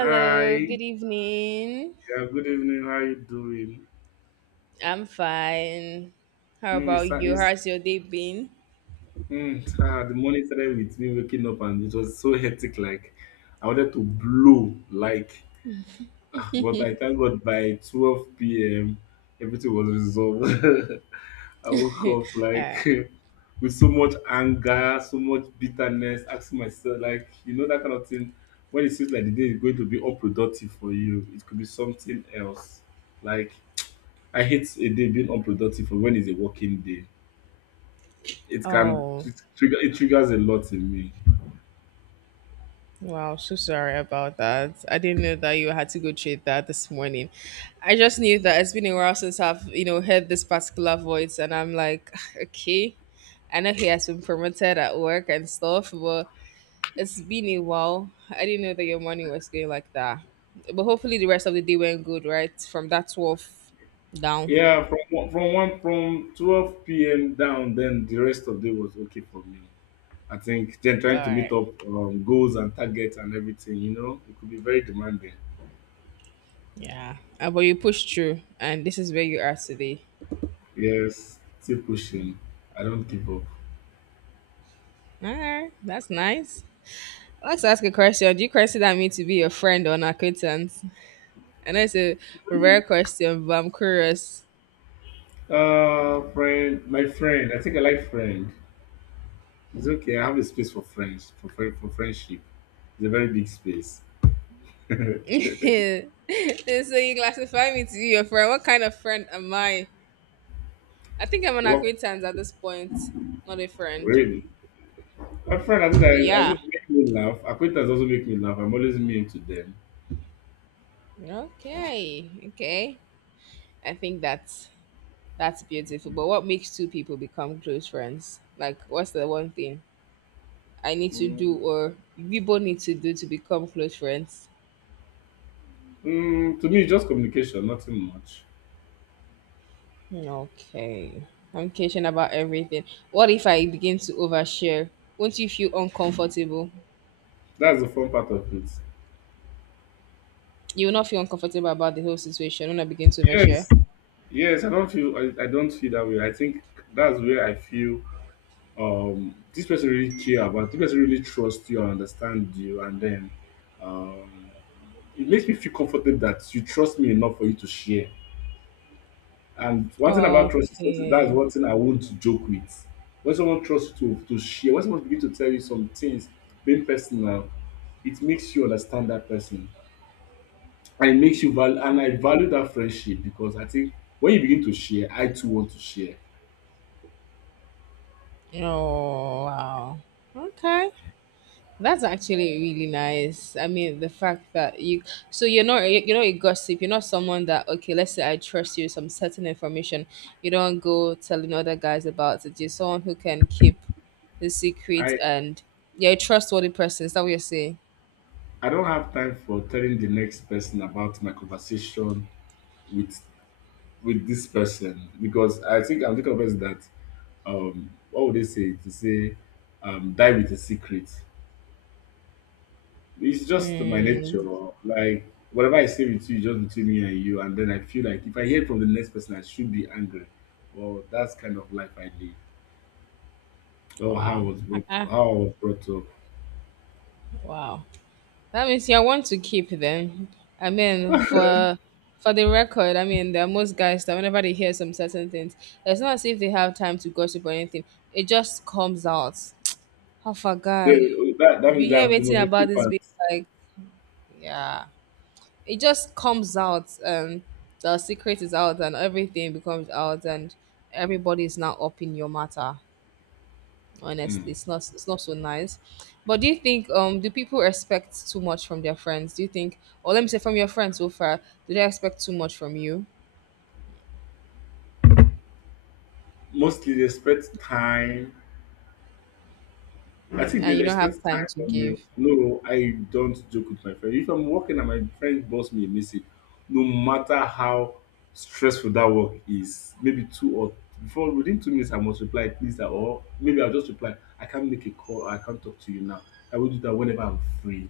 Hi, yeah, good evening. good evening. How you doing? I'm fine. How Mm, it's, about uh, you? it's How's your day been? The morning started with me waking up and it was so hectic. Like I wanted to blow. But I thank God by 12 p.m. everything was resolved. I woke up like Uh, with so much anger, so much bitterness, asking myself like, that kind of thing. When it seems like the day is going to be unproductive for you, it could be something else. Like I hate a day being unproductive when it's a working day. It can oh, it trigger it triggers a lot in me. wow, so sorry about that. I didn't know that you had to go treat that this morning. I just knew that it's been a while since I've heard this particular voice, and I'm like, okay, I know he has been promoted at work and stuff, but it's been a while. I didn't know that your morning was going like that. But hopefully, the rest of the day went good, right? From that 12 down. Yeah, from 12 p.m. down, then the rest of the day was okay for me. I think then All trying to meet right. up goals and targets and everything, you know, it could be very demanding. Yeah, but you pushed through, and this is where you are today. Yes, still pushing. I don't give up. All right, that's nice. I'd like to ask a question. Do you consider me to be your friend or an acquaintance? I know it's a rare question, but I'm curious. Friend, my friend. I think I like friend. It's okay. I have a space for friendship. It's a very big space. So you classify me to be your friend. What kind of friend am I? I think I'm an Work acquaintance at this point, not a friend. really. A friend, at least, at Yeah. least make me laugh. Acquaintance also make me laugh. I'm always mean to them. Okay. Okay. I think that's beautiful. But what makes two people become close friends? Like, what's the one thing I need to do, Mm, or we both need to do, to become close friends? To me, it's just communication, nothing much. Hmm, okay. Communication about everything. What if I begin to overshare? Won't you feel uncomfortable? That's the fun part of it. You will not feel uncomfortable about the whole situation when I begin to overshare? Yes, yes. I don't feel. I don't feel that way. I think that's where I feel. This person really care about. This person really trusts you and understand you, and then um, it makes me feel comforted that you trust me enough for you to share. And one thing about trust is something that is Okay. one thing I won't joke with. When someone trusts you to share, when someone begins to tell you some things, being personal, it makes you understand that person. And it makes you value and I value that friendship because I think when you begin to share, I too want to share. Oh wow. Okay. That's actually really nice. I mean, the fact that you're not a gossip. You're not someone that, okay, let's say I trust you with some certain information. You don't go telling other guys about it. You're someone who can keep the secret, I and you're a trustworthy person. Is that what you're saying? I don't have time for telling the next person about my conversation with with this person because I think I'm the kind of person that what would they say to say die with a secret. It's just my nature. Mm, Like whatever I say with you, is just between me and you. And then I feel like if I hear it from the next person, I should be angry. Well, that's kind of life I live. Or wow. Uh-uh. how I was brought up. Wow. That means you want to keep them. I mean, for the record, I mean, there are most guys that whenever they hear some certain things, it's not as if they have time to gossip or anything. It just comes out. Half a guy, That that you means hear that the anything most about this important. being, like, yeah, it just comes out. The secret is out, and everything becomes out, and everybody is now up in your matter. Honestly, Mm. it's not so nice. But do you think, do people expect too much from their friends, do you think? Or let me say, from your friends so far, do they expect too much from you? Mostly they spend time I think And they'll you don't expect have time time to from me. give. No, I don't joke with my friend. If I'm working and my friend boss me a message, no matter how stressful that work is, maybe two or before within 2 minutes I must reply, please, or maybe I'll just reply, I can't make a call, I can't talk to you now. I will do that whenever I'm free.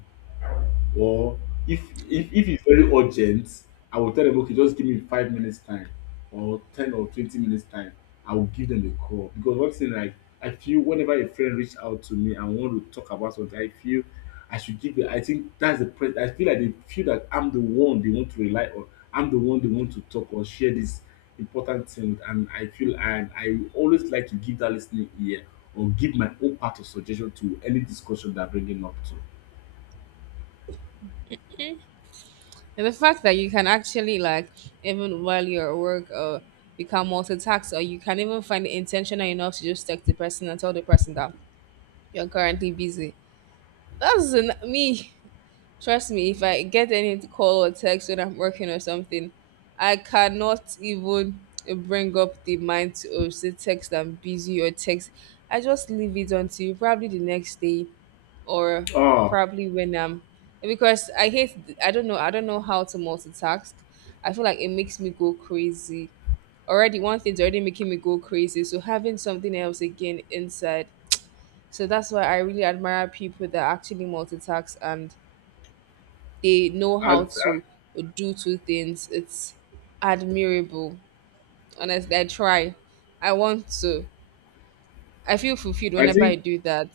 Or if if it's very urgent, I will tell them, okay, just give me 5 minutes time or 10 or 20 minutes time. I will give them a call because one thing like I feel whenever a friend reach out to me and want to talk about something, I feel I should give. I think that's the I feel like they feel that I'm the one they want to rely on. I'm the one they want to talk or share this important thing with, and I feel and I always like to give that listening ear or give my own part of suggestion to any discussion they're bringing up to. And the fact that you can actually, like, even while you're at work, become multitask, or you can even find it intentional enough to just text the person and tell the person that you're currently busy, that's an, me. Trust me, if I get any call or text when I'm working or something, I cannot even bring up the mind to, oh, say text I'm busy or text. I just leave it until probably the next day, or Oh, probably when I'm, because I hate, I don't know, I don't know how to multitask. I feel like it makes me go crazy. Already one thing's already making me go crazy, so having something else again inside. So that's why I really admire people that actually multitask and they know I, how to do two things. It's admirable. Honestly, I try. I want to. I feel fulfilled I whenever I think do that,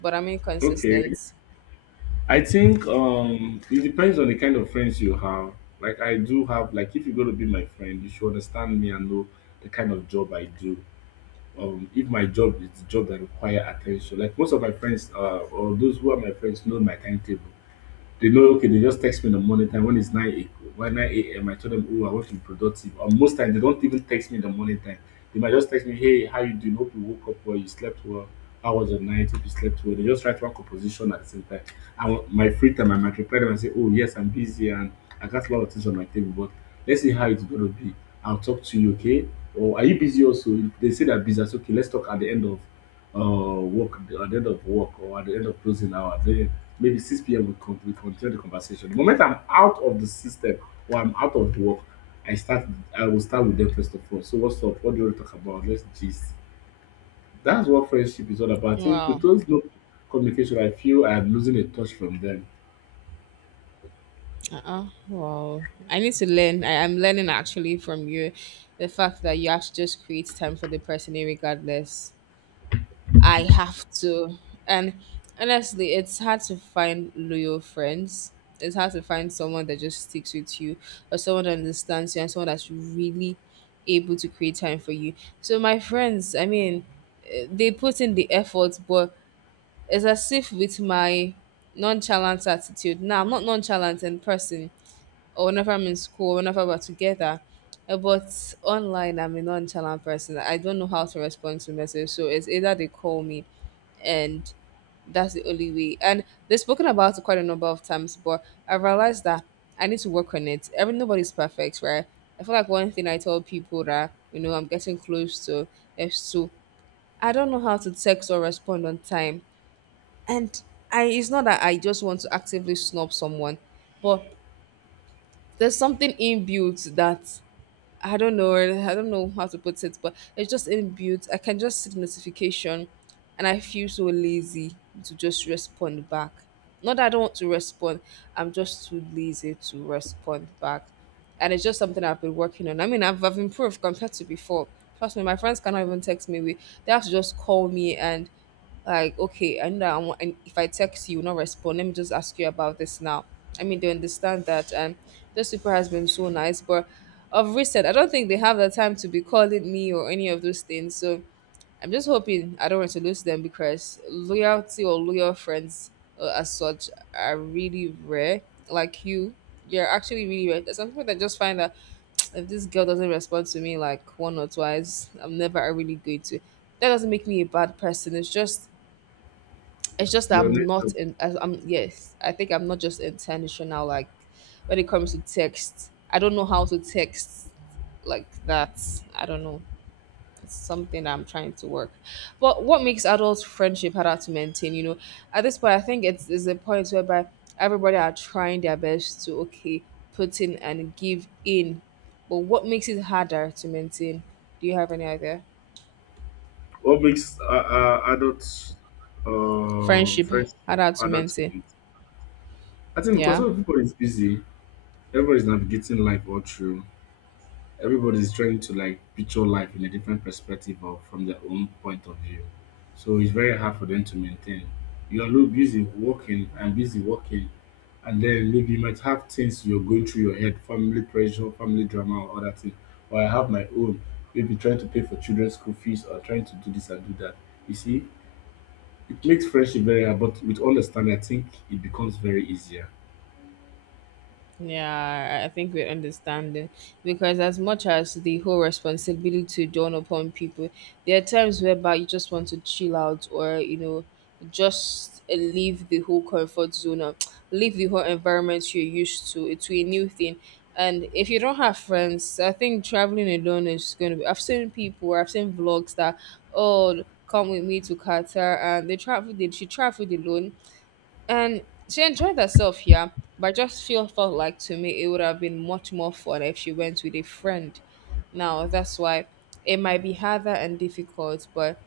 but I'm okay. inconsistent. I think it depends on the kind of friends you have. Like I do have like if you're gonna be my friend, you should understand me and know the kind of job I do. If my job is the job that require attention. Like most of my friends or those who are my friends know my timetable. They know, okay, they just text me in the morning time when 9 a.m. I tell them, oh, I want to be productive. Or most times, they don't even text me in the morning time. They might just text me, hey, how you doing? Hope you woke up well, you slept well. How was your night? Hope you slept well. They just write one composition at the same time. And my free time, I might reply them and say, oh, yes, I'm busy and I got a lot of things on my table, but let's see how it's going to be. I'll talk to you, okay? Or are you busy also? If they say they're busy, I okay, let's talk at the end of uh, work at the end of work or at the end of closing hour, then maybe 6 p.m. We continue the conversation. The moment I'm out of the system or I'm out of work, I start. I will start with them first of all. So what's up? What do you want to talk about? Let's gist. That's what friendship is all about. I think with Wow. those no communication, I feel I'm losing a touch from them. Uh-uh. Wow. I need to learn. I'm learning actually from you the fact that you have to just create time for the person, eh, regardless. I have to. And honestly, it's hard to find loyal friends. It's hard to find someone that just sticks with you, or someone that understands you, and someone that's really able to create time for you. So, my friends, I mean, eh, they put in the effort, but it's as if with my nonchalant attitude. Now, I'm not nonchalant in person, or whenever I'm in school, whenever we're together. But online, I'm a nonchalant person. I don't know how to respond to message, so it's either they call me, and that's the only way. And they've spoken about it quite a number of times, but I realized that I need to work on it. Every nobody's perfect, right? I feel like one thing I tell people that you know I'm getting close to is to, I don't know how to text or respond on time, and I it's not that I just want to actively snub someone, but there's something inbuilt that I don't know. I don't know how to put it, but it's just inbuilt. I can just see the notification, and I feel so lazy to just respond back. Not that I don't want to respond. I'm just too lazy to respond back, and it's just something I've been working on. I mean, I've improved compared to before. Trust me, my friends cannot even text me. We They have to just call me and, like, okay, I know that I want, and if I text you, you will not respond. Let me just ask you about this now. I mean, they understand that, and those people has been so nice. But of recent, I don't think they have the time to be calling me or any of those things. So I'm just hoping I don't want to lose them, because loyalty or loyal friends, as such are really rare. Like you, you're actually really rare. There's some people that just find that if this girl doesn't respond to me like one or twice, I'm never really going to. That doesn't make me a bad person. It's just that The I'm not nature. in. As I'm Yes. I think I'm not just intentional. Like when it comes to text, I don't know how to text like that. I don't know. It's something I'm trying to work. But what makes adult friendship harder to maintain? You know, at this point, I think it's is a point whereby everybody are trying their best to, okay, put in and give in. But what makes it harder to maintain? Do you have any idea? What makes adults Friendship friends harder to harder to maintain. build? I think because Yeah. everybody is busy, everybody's navigating life all through. Everybody's trying to like picture life in a different perspective or from their own point of view. So it's very hard for them to maintain. Busy working, and then maybe you might have things you're going through your head, family pressure, family drama, or other thing. Or I have my own, maybe trying to pay for children's school fees or trying to do this and do that. You see, it makes friendship very hard, but with understanding, I think it becomes very easier. Yeah, I think we understand it because as much as the whole responsibility to dawn upon people, there are times whereby you just want to chill out, or you know, just leave the whole comfort zone, or leave the whole environment you're used to a new thing. And if you don't have friends, I think traveling alone is going to be. I've seen people, I've seen vlogs that, oh, come with me to Qatar and they travel. They She traveled alone and she enjoyed herself here, but I just feel felt like to me it would have been much more fun if she went with a friend. Now that's why it might be harder and difficult, but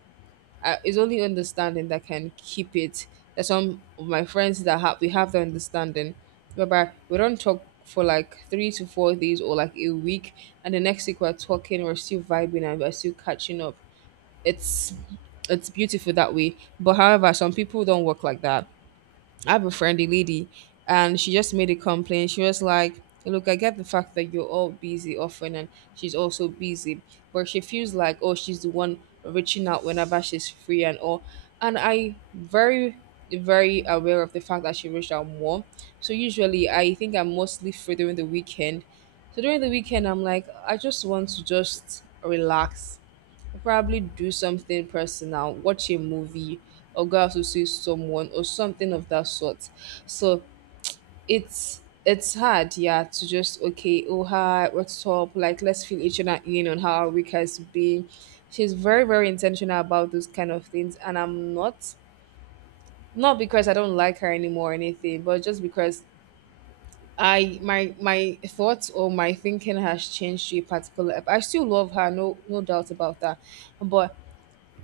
it's only understanding that can keep it. There's some of my friends that have we have the understanding, whereby we don't talk for like 3 to 4 days or like a week, and the next week we're talking, we're still vibing, and we're still catching up. It's it's beautiful that way. But however, some people don't work like that. I have a friendly lady, and she just made a complaint. She was like, "Look, I get the fact that you're all busy often, and she's also busy, but she feels like, oh, she's the one reaching out whenever she's free and all." And I very, very aware of the fact that she reached out more. So usually, I think I'm mostly free during the weekend. So during the weekend, I'm like, I just want to just relax, probably do something personal, watch a movie, or go out to see someone or something of that sort. So it's hard, yeah, to just, okay, oh hi, what's up? Like let's fill each other in on how our week has been. She's very, very intentional about those kind of things, and I'm not, not because I don't like her anymore or anything, but just because I my thoughts or my thinking has changed to a particular. I still love her, no doubt about that. But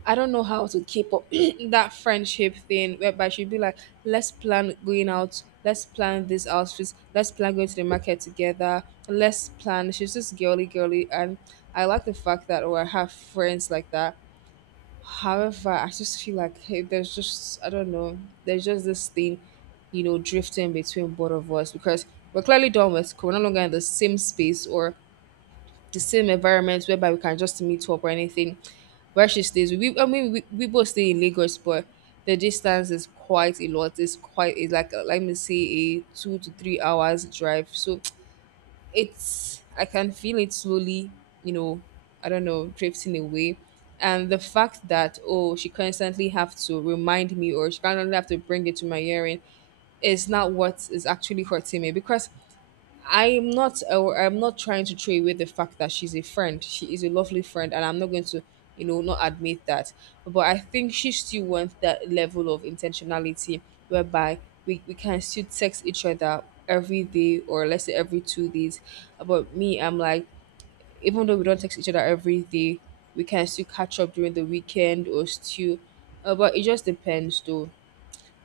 I don't know how to keep up that friendship thing whereby she'd be like, let's plan going out, let's plan this outfit, let's plan going to the market together, let's plan. She's just girly girly, and I like the fact that, oh, I have friends like that. However, I just feel like, hey, there's just, I don't know, there's just this thing, you know, drifting between both of us because we're clearly done with we're no longer in the same space or the same environment whereby we can just meet up or anything. Where she stays, we I mean we both stay in Lagos, but the distance is quite a lot. It's quite it's like let me say a 2 to 3 hours drive. So it's I can feel it slowly, you know, I don't know, drifting away. And the fact that oh, she constantly have to remind me or she constantly have to bring it to my hearing is not what is actually hurting me because I'm not trying to throw away the fact that she's a friend. She is a lovely friend, and I'm not going to, not admit that. But I think she still wants that level of intentionality whereby we can still text each other every day or let's say every 2 days. But me, I'm like, even though we don't text each other every day, we can still catch up during the weekend or still but it just depends though.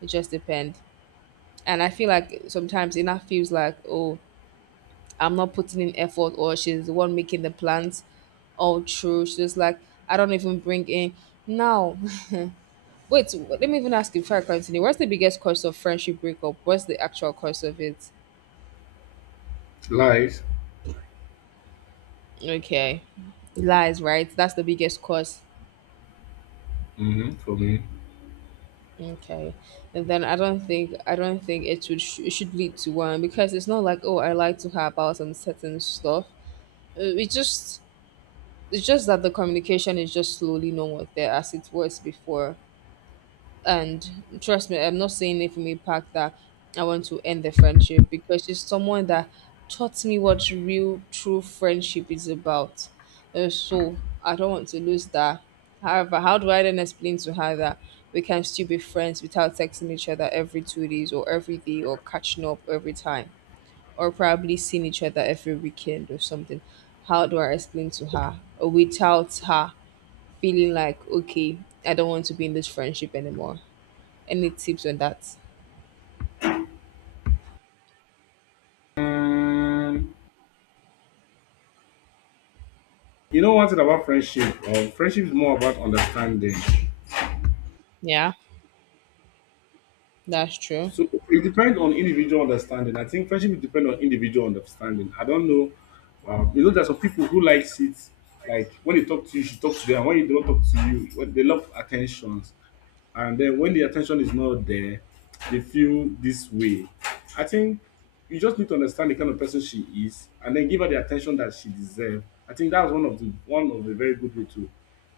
It just depends. And I feel like sometimes it not feels like, oh, I'm not putting in effort or she's the one making the plans all true. She's just like, I don't even bring in. Now, wait, let me even ask you before I continue. What's the biggest cause of friendship breakup? What's the actual cause of it? Life, Okay. Lies, right? That's the biggest cause. hmm for me. Okay. And then I don't think it should lead to one because it's not like oh, I lied to her about some certain stuff. It just it's just that the communication is just slowly no more there as it was before. And trust me, I'm not saying it from a pack that I want to end the friendship because she's someone that taught me what real, true friendship is about. So I don't want to lose that. However, how do I then explain to her that we can still be friends without texting each other every 2 days or every day or catching up every time or probably seeing each other every weekend or something? How do I explain to her without her feeling like, okay, I don't want to be in this friendship anymore? Any tips on that? You know one thing about friendship? Friendship is more about understanding. Yeah. That's true. So it depends on individual understanding. I think friendship depends on individual understanding. I don't know. You know, there's some people who likes it. Like when they talk to you, she talks to them. When you don't talk to you, when they love attentions. And then when the attention is not there, they feel this way. I think you just need to understand the kind of person she is, and then give her the attention that she deserves. I think that's one of the very good way to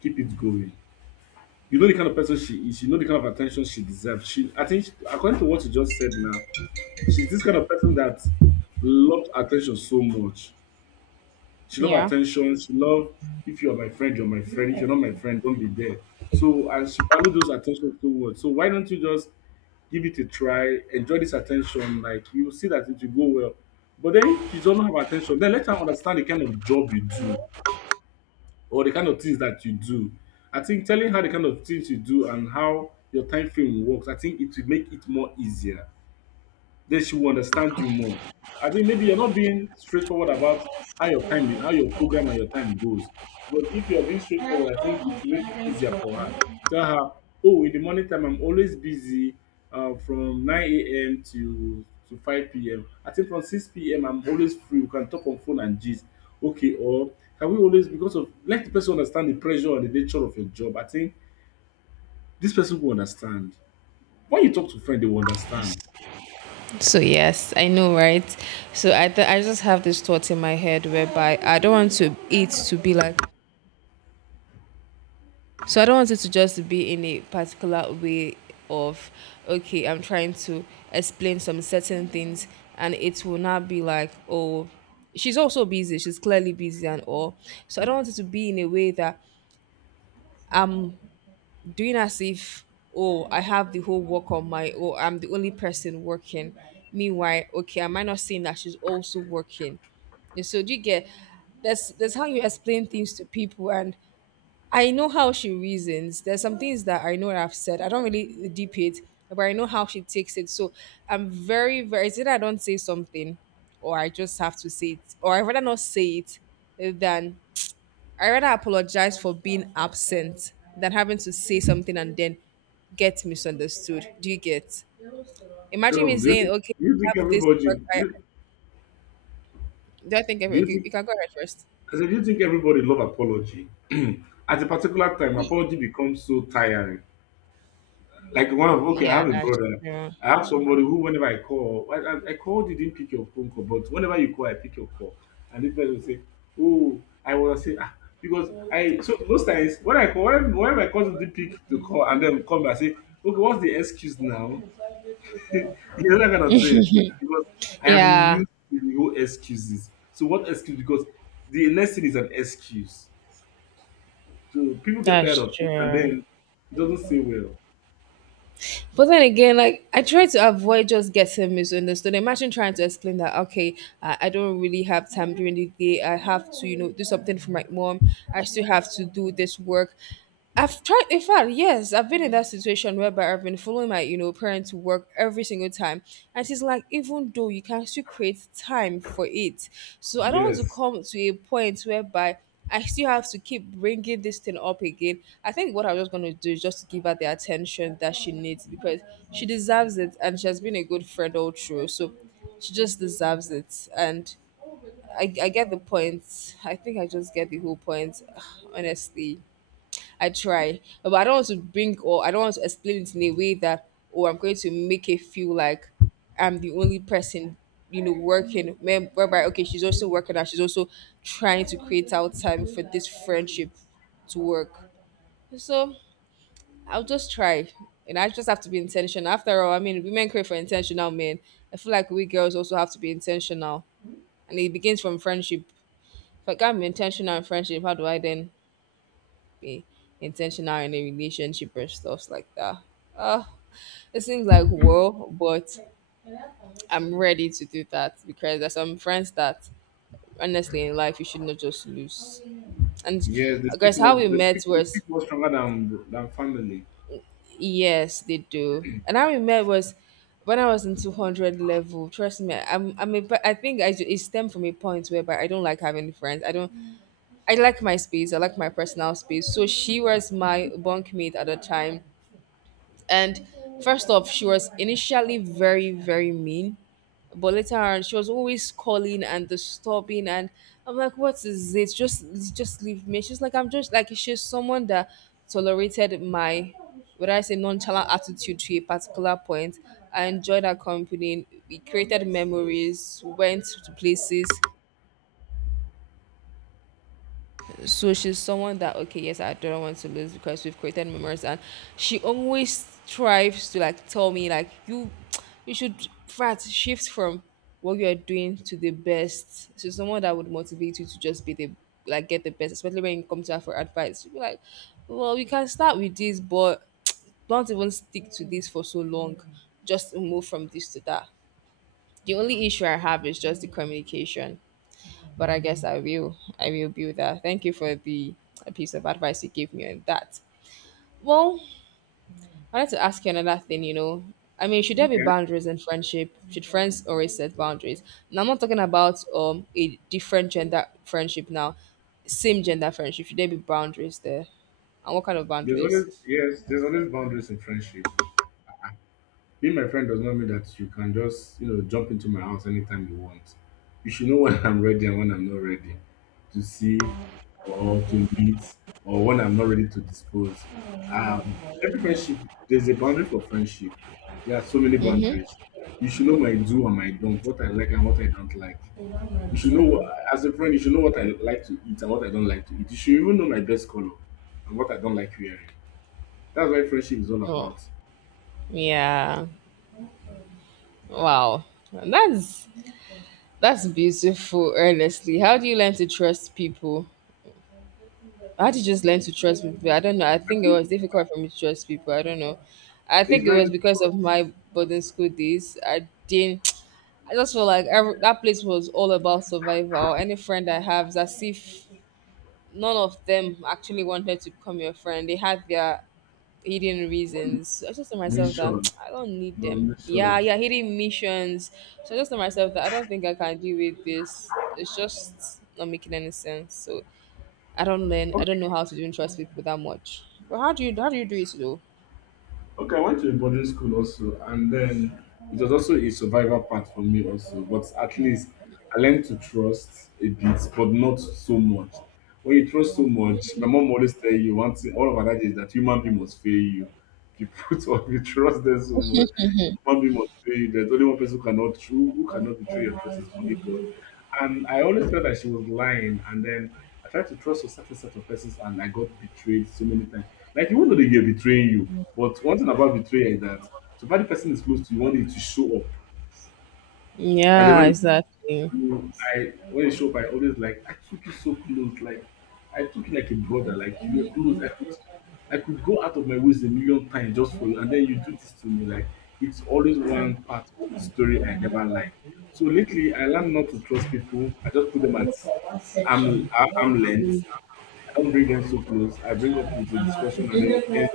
keep it going. You know the kind of person she is, you know the kind of attention she deserves. I think, according to what you just said now, she's this kind of person that loves attention so much. She loves Yeah. attention. She loves, if you're my friend, you're my friend. If you're not my friend, don't be there. So, and she values those attention so much. So, why don't you just give it a try, enjoy this attention? Like, you see that it will go well. But then, if you don't have attention, then let her understand the kind of job you do or the kind of things that you do. I think telling her the kind of things you do and how your time frame works, I think it will make it more easier. They should understand you more. I think maybe you're not being straightforward about how your time, how your program and your time goes. Because if you are being straightforward, I think it will make it easier for her. Tell her, oh, in the morning time, I'm always busy from 9 a.m. to 5 p.m. I think from 6 p.m. I'm always free. We can talk on phone and gist. Okay, or can we always because of let the person understand the pressure and the nature of your job? I think this person will understand. When you talk to friend, they will understand. So yes, I know, right? So I just have this thought in my head whereby I don't want to it to be like so I don't want it to just be in a particular way of okay, I'm trying to explain some certain things and it will not be like oh, she's also busy, she's clearly busy and all. So I don't want it to be in a way that I'm doing as if oh, I have the whole work on my oh, I'm the only person working, meanwhile okay, I might not seeing that she's also working. And so do you get? That's how you explain things to people. And I know how she reasons. There's some things that I know that I've said I don't really deep it, but I know how she takes it. So I'm very very, it's either I don't say something or I just have to say it or I rather not say it than I rather apologize for being absent than having to say something and then get misunderstood. Do you get? Imagine So me do you saying, think okay, do you I think have this everybody work. do I, you- do I think, do you okay, think you can go ahead first. I said do you think everybody love apology? At a particular time, apology becomes so tiring. Like one of okay, I Yeah, have a that's brother. true. I have somebody who whenever I call, I called you didn't pick your phone call, but whenever you call, I pick your call, and the person will say, "Oh, I was say ah," because I so those times when I call when whenever my cousin did pick the call and then come back I say, "Okay, what's the excuse now?" The other kind of thing because I am Yeah, used to the whole excuses. So what excuse? Because the next thing is an excuse. So people get tired that's of it, and true. then it doesn't say well. But then again, like I try to avoid just getting misunderstood. Imagine trying to explain that okay, I don't really have time during the day. I have to, you know, do something for my mom. I still have to do this work. I've tried, in fact, yes, I've been in that situation whereby I've been following my, you know, parent to work every single time. And she's like, even though you can still create time for it. So I don't want to Yes, come to a point whereby I still have to keep bringing this thing up again. I think what I'm just going to do is just to give her the attention that she needs because she deserves it and she has been a good friend all through. So she just deserves it. And I get the point. I think I just get the whole point, honestly. I try, but I don't want to bring or I don't want to explain it in a way that oh, I'm going to make it feel like I'm the only person, you know, working. Whereby okay, she's also working and she's also trying to create out time for this friendship to work. So I'll just try. And I just have to be intentional. After all, I mean, women crave for intentional men. I feel like we girls also have to be intentional. And it begins from friendship. If I can't be intentional in friendship, how do I then be intentional in a relationship or stuff like that. Uh, it seems like well, but I'm ready to do that because there's some friends that honestly in life you should not just lose. And yes, they speak guys, how more. we They met speak. They speak was more stronger than family. yes, they do. And how we met was when I was in 200 level. Trust me, I'm a, I think it stemmed from a point whereby I don't like having friends. I don't I like my space. I like my personal space. So she was my bunkmate at the time. And first off, she was initially very, very mean, but later on, she was always calling and disturbing. And I'm like, what is it? Just leave me. She's like, I'm just like she's someone that tolerated my, what I say, nonchalant attitude to a particular point. I enjoyed her company. We created memories, went to places. So she's someone that okay, yes, I don't want to lose because we've created memories. And she always strives to like tell me like you should frat shift from what you're doing to the best. So someone that would motivate you to just be the like get the best, especially when you come to her for advice you'll be like, well, we can start with this, but don't even stick to this for so long, just move from this to that. The only issue I have is just the communication, but I guess I will do that. Thank you for the piece of advice you gave me on that. Well, I wanted to ask you another thing. You know, I mean, should there be Okay. boundaries in friendship? Should friends always set boundaries? Now, I'm not talking about a different gender friendship. Now, same gender friendship. Should there be boundaries there? And what kind of There's always boundaries? yes. There's always boundaries in friendship. Being my friend does not mean that you can just, jump into my house anytime you want. You should know when I'm ready and when I'm not ready to see or to meet or when I'm not ready to dispose. Every friendship, there's a boundary for friendship. There are so many boundaries. You should know my do and my don't, what I like and what I don't like. You should know, what, as a friend, you should know what I like to eat and what I don't like to eat. You should even know my best color and what I don't like wearing. That's why friendship is all Oh, about. yeah. Wow. That's that's beautiful. Honestly, how do you learn to trust people? I had to just learn to trust people. I don't know. I I think it think was difficult for me to trust people. I don't know. I it's think it very was because difficult. of my boarding school days. I didn't. I just felt like every, that place was all about survival. Any friend I have, it's as if none of them actually wanted to become your friend. They had their hidden reasons. So I just told myself Mission, that I don't need the them. Yeah, mission. yeah, hidden missions. So I just told myself that I don't think I can deal with this. It's just not making any sense. So I don't learn. I Okay, don't know how to do trust people that much. But how do you do it though? okay. I went to a boarding school also, and then it was also a survival part for me also. But at least I learned to trust a bit, but not so much. When you trust so much, my mom always tell you one thing. All of our adage is that human being must fail you. If you put or if you trust them so much, human being must fail you. There's only one person who cannot true who cannot betray your trust is only God. And I always felt that she was lying. And then I tried to trust a certain set of persons and I got betrayed so many times. Like, you won't know that they're betraying you. But one thing about betrayal is that so far the person is close to you, you want it to show up. And then Yeah, when it exactly. no, I when you show up, I always like I took you so close, like I took you like a brother, like you were close. I could go out of my ways a million times just for you, and then you do this to me. Like it's always one part of the story I never like. So lately, I learned not to trust people. I just put them at arm length. I don't bring them so close. I bring up with a discussion, and then it ends.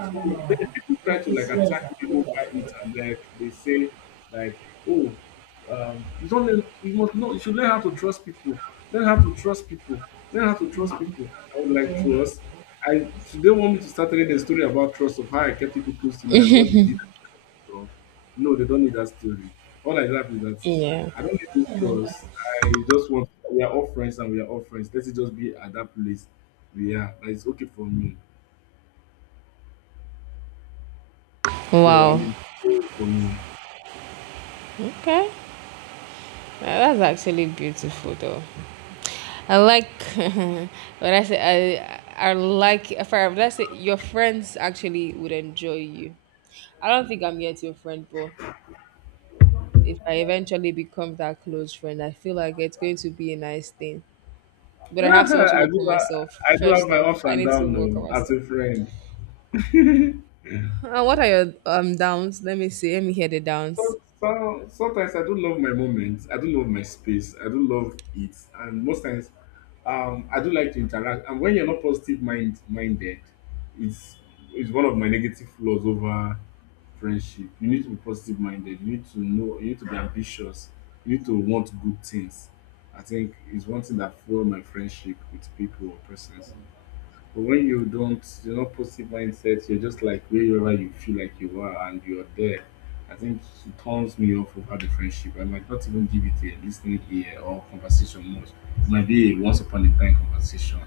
So then people try to like attack me over it, and like they say, like, oh, you don't learn, you must know you should learn how to trust people. Learn how to trust people. Learn how to trust people. I would like trust. I today want me to start telling a story about trust of how I kept people close to me and what they did. So, no, they don't need that story. All I have is that Yeah. I don't need those trust. I just want we are all friends and we are all friends. Let it just be at that place we are. That is okay for me. So I Wow. mean, for me. Okay. That's actually beautiful though. I like when I say I like if I let's say your friends actually would enjoy you. I don't think I'm yet your friend, but if I eventually become that close friend, I feel like it's going to be a nice thing. But I have to also I work on do have, myself. I do have First my off, ups I and need to downs work on though, as myself. a friend. What are your downs? Let me see. Let me hear the downs. So sometimes I do love my moments. I do love my space. I do love it, and most times, I do like to interact. And when you're not positive minded, it's it's one of my negative flaws over friendship. You need to be positive minded. You need to know. You need to be ambitious. You need to want good things. I think it's one thing that fuel my friendship with people or persons. But when you don't, you're not positive mindset, you're just like wherever you feel like you are and you're there. I think it turns me off over the friendship. I might not even give it a listening ear or conversation much. It might be a once upon a time conversation.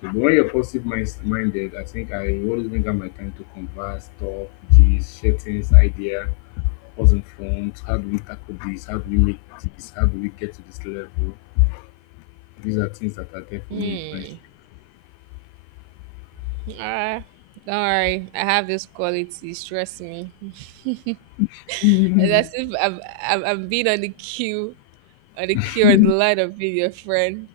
So, but when you're positive minded, I think I always make out my time to converse, talk, gist, share things, idea, what's in front, how do we tackle this, how do we make this, how do we get to this level. These are things that are there for me in friendship. Ah, don't worry. I have this quality. Stress me. It's as if I've been on the queue, on the queue on the line of being your friend.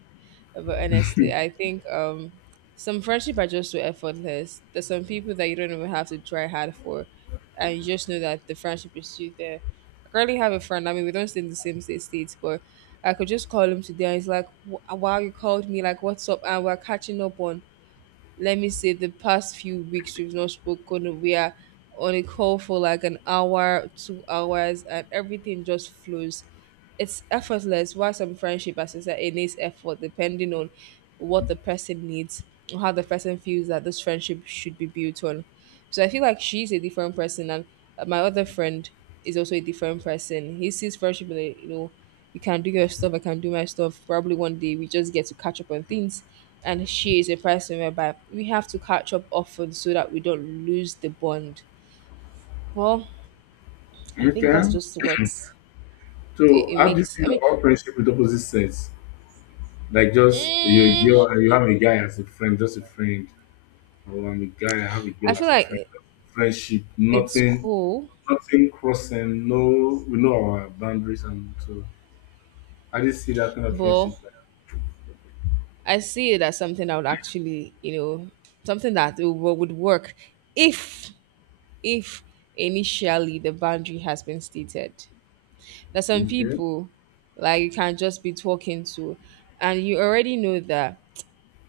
But honestly, I think some friendship are just so effortless. There's some people that you don't even have to try hard for. And you just know that the friendship is still there. I currently have a friend. I mean, we don't stay in the same state, states, but I could just call him today. And he's like, Wow, you called me. "Like, what's up?" And we're catching up on, let me say, the past few weeks we've not spoken. We are on a call for like an hour, 2 hours, and everything just flows. It's effortless. While some friendship, as I said, it needs effort depending on what the person needs or how the person feels that this friendship should be built on. So I feel like she's a different person. And my other friend is also a different person. He sees friendship in a, you know, you can do your stuff, I can do my stuff, probably one day we just get to catch up on things. And she is a person whereby we have to catch up often so that we don't lose the bond. Well, I think Okay. that's just what it, So it how do you makes. I feel mean, about friendship with opposite sex? Like just you're a mm, girl and you have a guy as a friend, just a friend, or I'm a guy, I have a I girl feel as a like friend. Friendship, it's nothing, cool. nothing crossing, no, we know our boundaries, and so I just see that kind of But friendship. I see it as something that would actually, you know, something that it would work if if initially the boundary has been stated. There's some Like, okay. people like you can just be talking to, and you already know that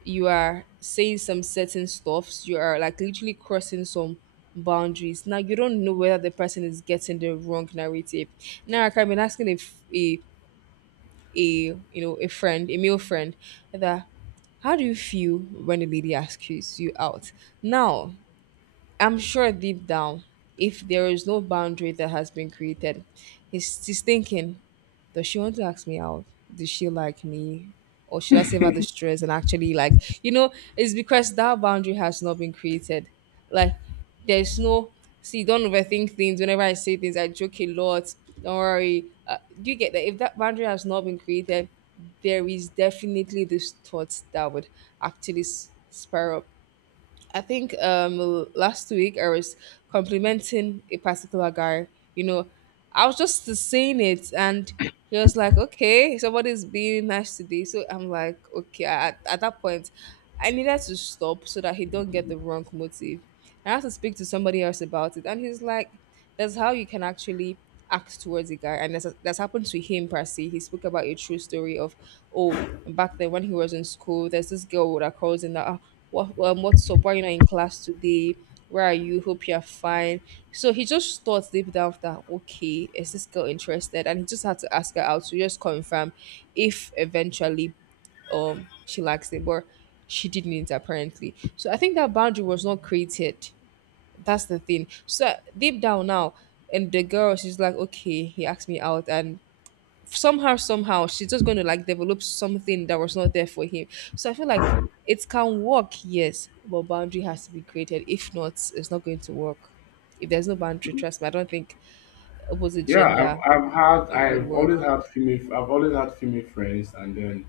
you are saying some certain stuffs. You are like literally crossing some boundaries. Now you don't know whether the person is getting the wrong narrative. Now I can be asking if a a you know a friend, a male friend, that how do you feel when the lady asks you out? Now, I'm sure deep down, if there is no boundary that has been created, he's thinking, does she want to ask me out? Does she like me? Or should I save her the stress and actually, like, it's because that boundary has not been created. Like, there's no, see, don't overthink things. Whenever I say things, I joke a lot. Don't worry. Do you get that? If that boundary has not been created, there is definitely this thought that would actually spiral. I think last week I was complimenting a particular guy. You know, I was just saying it, and he was like, "Okay, somebody's being nice today." So I'm like, "Okay." At that point, I needed to stop so that he don't get the wrong motive. I had to speak to somebody else about it, and he's like. That's how you can actually act towards a guy. And that's happened to him, per se. He spoke about a true story of, oh, back then when he was in school, there's this girl that calls in that, "Ah, what, what's up? Why you not in class today? Where are you? Hope you're fine." So he just thought deep down that, okay, is this girl interested? And he just had to ask her out to just confirm if eventually she likes it, but she didn't apparently. So I think that boundary was not created. That's the thing. So deep down now, and the girl, she's like, okay, he asked me out, and somehow, somehow, she's just going to like develop something that was not there for him. So I feel like it can work, yes, but boundary has to be created. If not, it's not going to work. If there's no boundary, trust me, I don't think opposite Yeah, gender I've, I've had, it would I've work. always had female, I've always had female friends, and then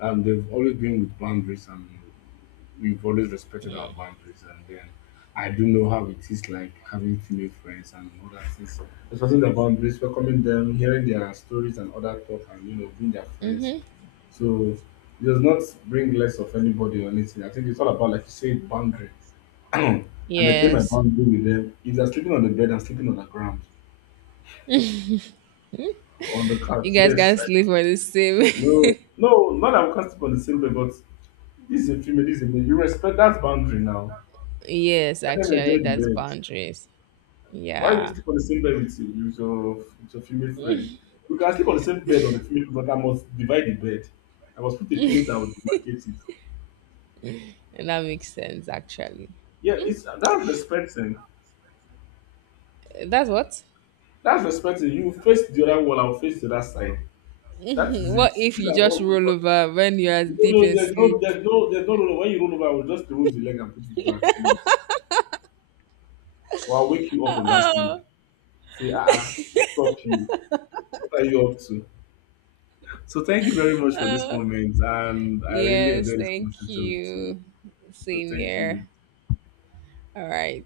they've always been with boundaries and we've always respected our boundaries and then I do know how it is like having female friends and all that things. Respecting their boundaries, welcoming them, hearing their stories and other talk and, you know, being their friends. Mm-hmm. So it does not bring less of anybody or anything. I think it's all about like you say boundary. I maintain my Yes, boundary with them. If they're sleeping on the bed, I'm sleeping on the ground. On the couch. you guys can Yes. not I, sleep on the same. no, not that I'm constantly on the same bed, but this is a female, this is a male. You respect that boundary now. Yes, Let them actually, enjoy the that's bed. boundaries. Why will you Yeah, sleep on the same bed with, you, with your female friend? We can sleep on the same bed on the female, but I must divide the bed. I must put a pillow that will demarcate it. and that makes sense. Actually, Yeah, it's that's respecting. that's what. That's respecting. You face the other wall, I'll face the other side. That is it. What if These you are all just good roll ones. over when you are No, deep no, in there's no, sleep? there's no, there's no, no, no. When you roll over, I will just remove the leg and put it back, please. Or I'll wake you up from that sleep. Say, ah, ah, what's up to you? What are you up to? So thank you very much for this moment, and I really Yes, enjoyed this thank conversation with you. you. So Same thank you. here. All right.